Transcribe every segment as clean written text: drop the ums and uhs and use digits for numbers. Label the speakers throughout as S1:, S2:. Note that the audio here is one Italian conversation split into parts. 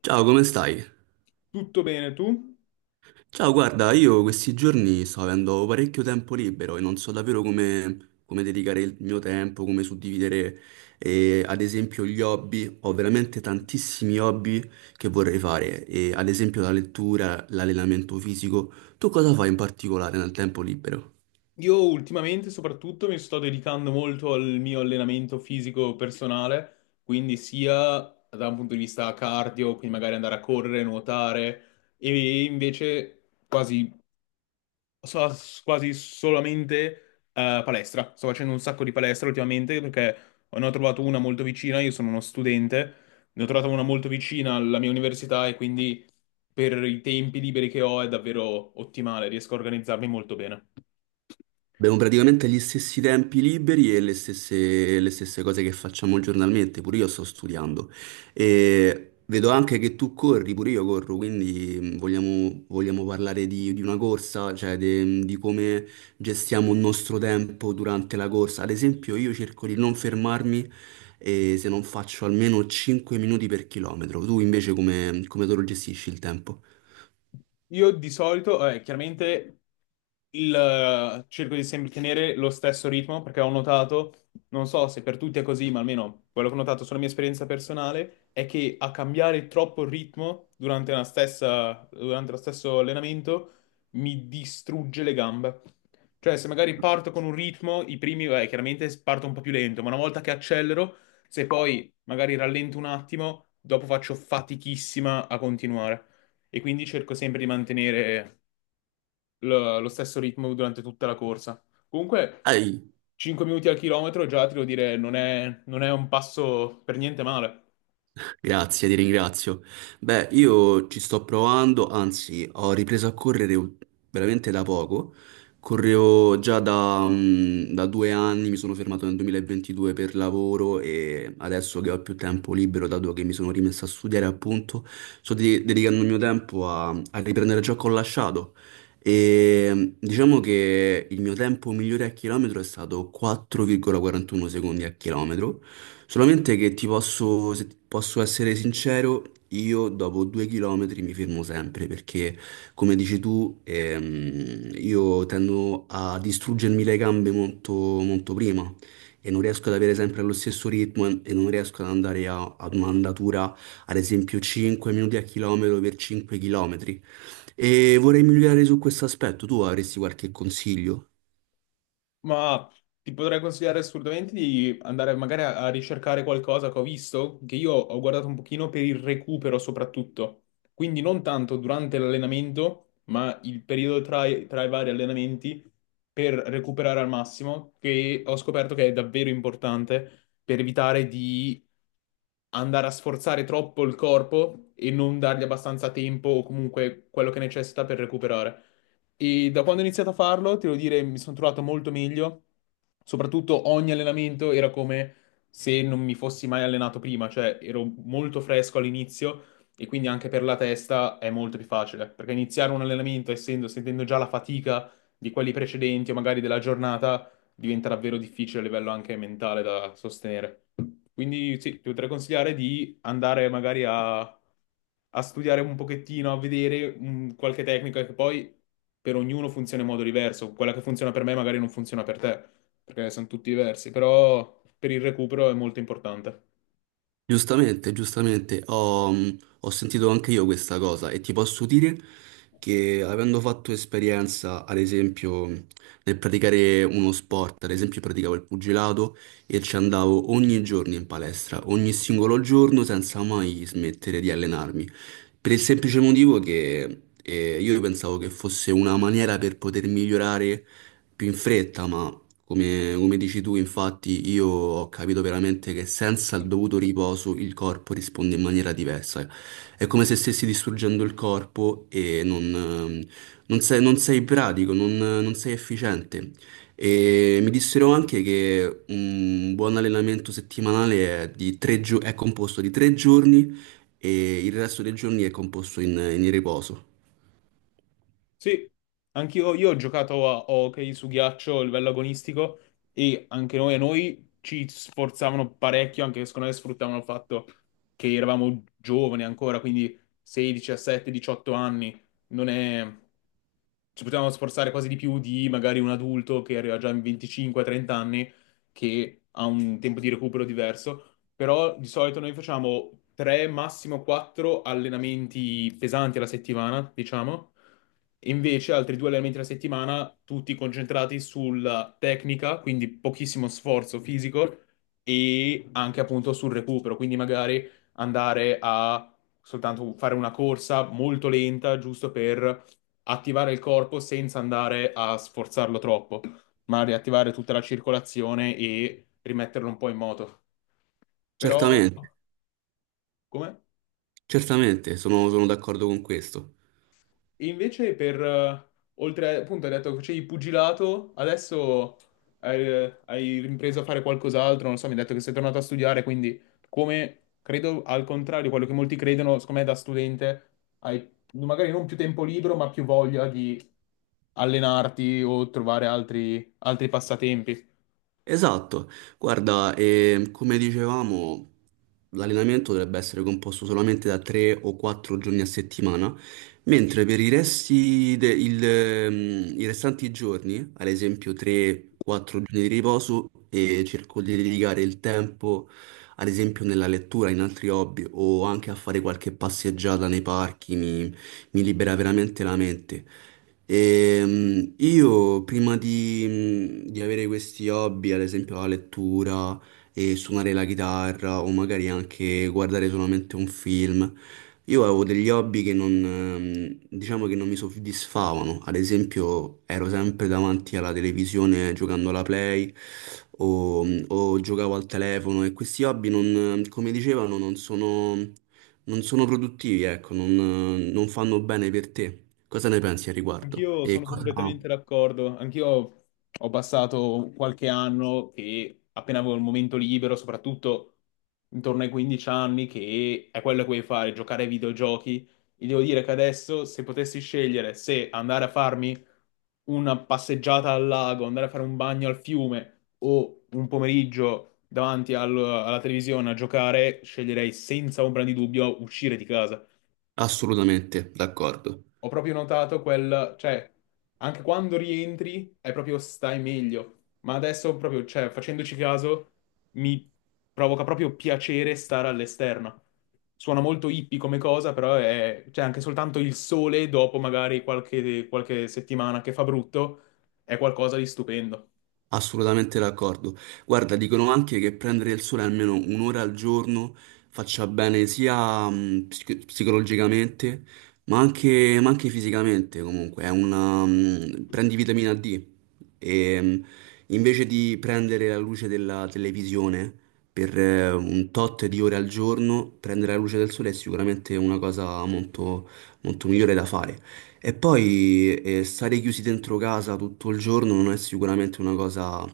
S1: Ciao, come stai?
S2: Tutto bene, tu?
S1: Ciao, guarda, io questi giorni sto avendo parecchio tempo libero e non so davvero come dedicare il mio tempo, come suddividere, ad esempio, gli hobby. Ho veramente tantissimi hobby che vorrei fare, e, ad esempio la lettura, l'allenamento fisico. Tu cosa fai in particolare nel tempo libero?
S2: Io ultimamente soprattutto mi sto dedicando molto al mio allenamento fisico personale, quindi sia da un punto di vista cardio, quindi magari andare a correre, nuotare, e invece So quasi solamente palestra. Sto facendo un sacco di palestra ultimamente perché ne ho trovato una molto vicina. Io sono uno studente, ne ho trovata una molto vicina alla mia università e quindi per i tempi liberi che ho è davvero ottimale. Riesco a organizzarmi molto bene.
S1: Abbiamo praticamente gli stessi tempi liberi e le stesse cose che facciamo giornalmente, pure io sto studiando. E vedo anche che tu corri, pure io corro, quindi vogliamo parlare di una corsa, cioè di come gestiamo il nostro tempo durante la corsa. Ad esempio, io cerco di non fermarmi e se non faccio almeno 5 minuti per chilometro. Tu invece come te lo gestisci il tempo?
S2: Io di solito, chiaramente cerco di sempre tenere lo stesso ritmo perché ho notato, non so se per tutti è così, ma almeno quello che ho notato sulla mia esperienza personale è che a cambiare troppo il ritmo durante lo stesso allenamento mi distrugge le gambe. Cioè, se magari parto con un ritmo, i primi, chiaramente parto un po' più lento, ma una volta che accelero, se poi magari rallento un attimo, dopo faccio fatichissima a continuare e quindi cerco sempre di mantenere lo stesso ritmo durante tutta la corsa. Comunque, 5 minuti al chilometro già ti devo dire, non è un passo per niente male.
S1: Grazie, ti ringrazio. Beh, io ci sto provando, anzi, ho ripreso a correre veramente da poco. Correvo già da 2 anni, mi sono fermato nel 2022 per lavoro e adesso che ho più tempo libero, dato che mi sono rimesso a studiare, appunto, dedicando il mio tempo a riprendere ciò che ho lasciato. E diciamo che il mio tempo migliore a chilometro è stato 4,41 secondi a chilometro. Solamente che ti posso, se ti posso essere sincero, io dopo 2 chilometri mi fermo sempre perché, come dici tu, io tendo a distruggermi le gambe molto, molto prima e non riesco ad avere sempre lo stesso ritmo e non riesco ad andare ad un'andatura, ad esempio, 5 minuti a chilometro per 5 km. E vorrei migliorare su questo aspetto. Tu avresti qualche consiglio?
S2: Ma ti potrei consigliare assolutamente di andare magari a ricercare qualcosa che ho visto, che io ho guardato un pochino per il recupero soprattutto. Quindi non tanto durante l'allenamento, ma il periodo tra i vari allenamenti per recuperare al massimo, che ho scoperto che è davvero importante per evitare di andare a sforzare troppo il corpo e non dargli abbastanza tempo o comunque quello che necessita per recuperare. E da quando ho iniziato a farlo, ti devo dire, mi sono trovato molto meglio. Soprattutto ogni allenamento era come se non mi fossi mai allenato prima, cioè ero molto fresco all'inizio e quindi anche per la testa è molto più facile, perché iniziare un allenamento essendo, sentendo già la fatica di quelli precedenti o magari della giornata diventa davvero difficile a livello anche mentale da sostenere. Quindi sì, ti potrei consigliare di andare magari a studiare un pochettino, a vedere qualche tecnica che poi per ognuno funziona in modo diverso. Quella che funziona per me magari non funziona per te, perché sono tutti diversi, però per il recupero è molto importante.
S1: Giustamente, giustamente, ho sentito anche io questa cosa e ti posso dire che avendo fatto esperienza, ad esempio, nel praticare uno sport, ad esempio praticavo il pugilato e ci andavo ogni giorno in palestra, ogni singolo giorno senza mai smettere di allenarmi, per il semplice motivo che io pensavo che fosse una maniera per poter migliorare più in fretta, ma come, come dici tu, infatti, io ho capito veramente che senza il dovuto riposo il corpo risponde in maniera diversa. È come se stessi distruggendo il corpo e non sei pratico, non sei efficiente. E mi dissero anche che un buon allenamento settimanale è, è composto di 3 giorni e il resto dei giorni è composto in riposo.
S2: Sì, anch'io io ho giocato a hockey su ghiaccio a livello agonistico e anche noi, a noi ci sforzavano parecchio, anche secondo me sfruttavano il fatto che eravamo giovani ancora, quindi 16, 17, 18 anni, non è... ci potevamo sforzare quasi di più di magari un adulto che arriva già in 25, 30 anni, che ha un tempo di recupero diverso però di solito noi facciamo 3, massimo 4 allenamenti pesanti alla settimana, diciamo, e invece altri due allenamenti alla settimana, tutti concentrati sulla tecnica, quindi pochissimo sforzo fisico e anche appunto sul recupero, quindi magari andare a soltanto fare una corsa molto lenta, giusto per attivare il corpo senza andare a sforzarlo troppo, ma riattivare tutta la circolazione e rimetterlo un po' in moto. Però,
S1: Certamente,
S2: come?
S1: certamente, sono d'accordo con questo.
S2: E invece per, oltre, appunto, hai detto che facevi pugilato, adesso hai ripreso a fare qualcos'altro, non so, mi hai detto che sei tornato a studiare, quindi come, credo, al contrario, quello che molti credono, secondo me da studente hai magari non più tempo libero, ma più voglia di allenarti o trovare altri, altri passatempi.
S1: Esatto, guarda, come dicevamo, l'allenamento dovrebbe essere composto solamente da 3 o 4 giorni a settimana, mentre per i i restanti giorni, ad esempio 3-4 giorni di riposo, e cerco di dedicare il tempo, ad esempio nella lettura, in altri hobby o anche a fare qualche passeggiata nei parchi, mi libera veramente la mente. E, io prima di avere questi hobby, ad esempio la lettura e suonare la chitarra o magari anche guardare solamente un film, io avevo degli hobby che non, diciamo che non mi soddisfavano. Ad esempio ero sempre davanti alla televisione giocando alla Play o giocavo al telefono e questi hobby non, come dicevano, non sono produttivi, ecco, non fanno bene per te. Cosa ne pensi al riguardo?
S2: Anch'io
S1: E
S2: sono
S1: cosa...
S2: completamente d'accordo. Anch'io ho passato qualche anno che appena avevo il momento libero, soprattutto intorno ai 15 anni, che è quello che vuoi fare, giocare ai videogiochi. E devo dire che adesso, se potessi scegliere se andare a farmi una passeggiata al lago, andare a fare un bagno al fiume o un pomeriggio davanti alla televisione a giocare, sceglierei senza ombra di dubbio uscire di casa.
S1: Assolutamente, d'accordo.
S2: Ho proprio notato quel, cioè, anche quando rientri è proprio stai meglio, ma adesso proprio, cioè, facendoci caso, mi provoca proprio piacere stare all'esterno. Suona molto hippie come cosa, però è, cioè, anche soltanto il sole dopo magari qualche settimana che fa brutto, è qualcosa di stupendo.
S1: Assolutamente d'accordo. Guarda, dicono anche che prendere il sole almeno un'ora al giorno faccia bene sia psicologicamente, ma anche fisicamente comunque. È prendi vitamina D e invece di prendere la luce della televisione per un tot di ore al giorno, prendere la luce del sole è sicuramente una cosa molto, molto migliore da fare. E poi stare chiusi dentro casa tutto il giorno non è sicuramente una cosa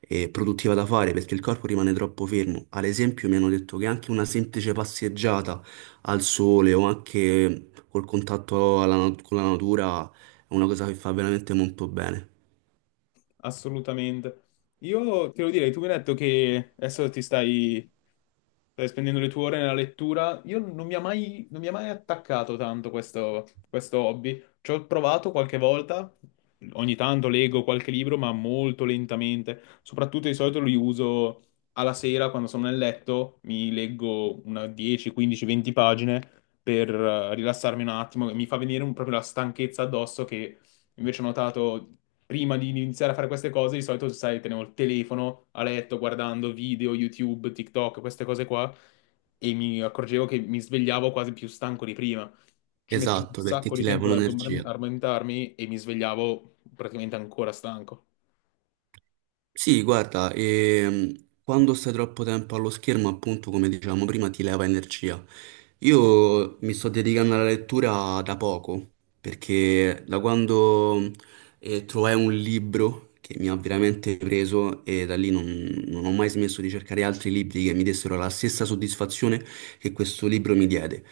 S1: produttiva da fare perché il corpo rimane troppo fermo. Ad esempio, mi hanno detto che anche una semplice passeggiata al sole o anche col contatto con la natura è una cosa che fa veramente molto bene.
S2: Assolutamente. Io te lo direi, tu mi hai detto che adesso ti stai, stai spendendo le tue ore nella lettura. Io non mi ha mai, non mi ha mai attaccato tanto questo hobby. Ci ho provato qualche volta, ogni tanto leggo qualche libro, ma molto lentamente. Soprattutto di solito li uso alla sera quando sono nel letto, mi leggo una 10, 15, 20 pagine per rilassarmi un attimo. Mi fa venire proprio la stanchezza addosso che invece ho notato prima di iniziare a fare queste cose, di solito, sai, tenevo il telefono a letto guardando video, YouTube, TikTok, queste cose qua, e mi accorgevo che mi svegliavo quasi più stanco di prima. Ci mettevo un
S1: Esatto, perché
S2: sacco
S1: ti
S2: di
S1: leva
S2: tempo ad
S1: un'energia.
S2: addormentarmi e mi svegliavo praticamente ancora stanco.
S1: Sì, guarda, quando stai troppo tempo allo schermo, appunto, come dicevamo prima, ti leva energia. Io mi sto dedicando alla lettura da poco, perché da quando trovai un libro che mi ha veramente preso e da lì non ho mai smesso di cercare altri libri che mi dessero la stessa soddisfazione che questo libro mi diede.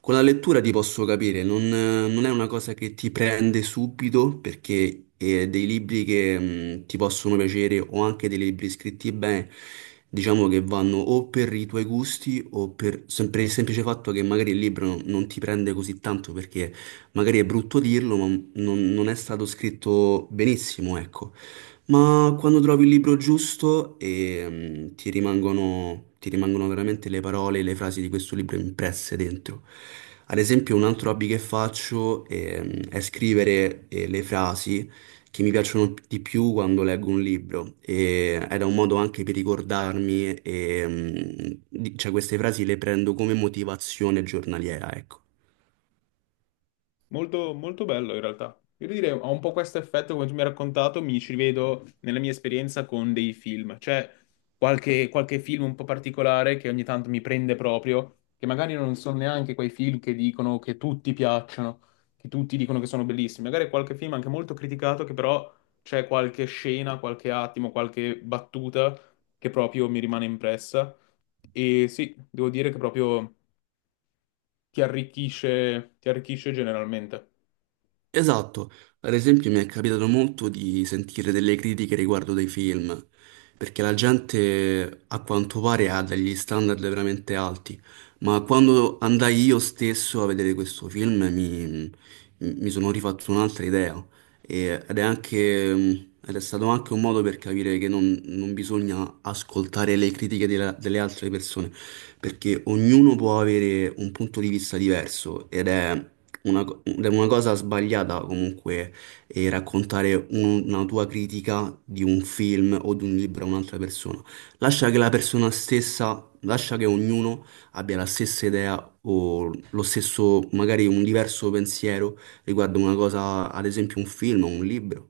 S1: Con la lettura ti posso capire, non è una cosa che ti prende subito perché dei libri che ti possono piacere o anche dei libri scritti bene, diciamo che vanno o per i tuoi gusti o per, per il semplice fatto che magari il libro non ti prende così tanto perché magari è brutto dirlo, ma non è stato scritto benissimo, ecco. Ma quando trovi il libro giusto ti rimangono veramente le parole e le frasi di questo libro impresse dentro. Ad esempio, un altro hobby che faccio è scrivere le frasi che mi piacciono di più quando leggo un libro. E era un modo anche per ricordarmi, cioè queste frasi le prendo come motivazione giornaliera, ecco.
S2: Molto, molto bello in realtà. Io direi, ha un po' questo effetto, come tu mi hai raccontato, mi ci rivedo nella mia esperienza con dei film. C'è qualche film un po' particolare che ogni tanto mi prende proprio, che magari non sono neanche quei film che dicono che tutti piacciono, che tutti dicono che sono bellissimi. Magari è qualche film anche molto criticato, che però c'è qualche scena, qualche attimo, qualche battuta che proprio mi rimane impressa. E sì, devo dire che proprio ti arricchisce generalmente.
S1: Esatto, ad esempio mi è capitato molto di sentire delle critiche riguardo dei film, perché la gente a quanto pare ha degli standard veramente alti, ma quando andai io stesso a vedere questo film mi sono rifatto un'altra idea. Ed è anche, ed è stato anche un modo per capire che non bisogna ascoltare le critiche delle altre persone, perché ognuno può avere un punto di vista diverso ed è una cosa sbagliata comunque è raccontare una tua critica di un film o di un libro a un'altra persona. Lascia che la persona stessa, lascia che ognuno abbia la stessa idea o lo stesso, magari un diverso pensiero riguardo una cosa, ad esempio un film o un libro.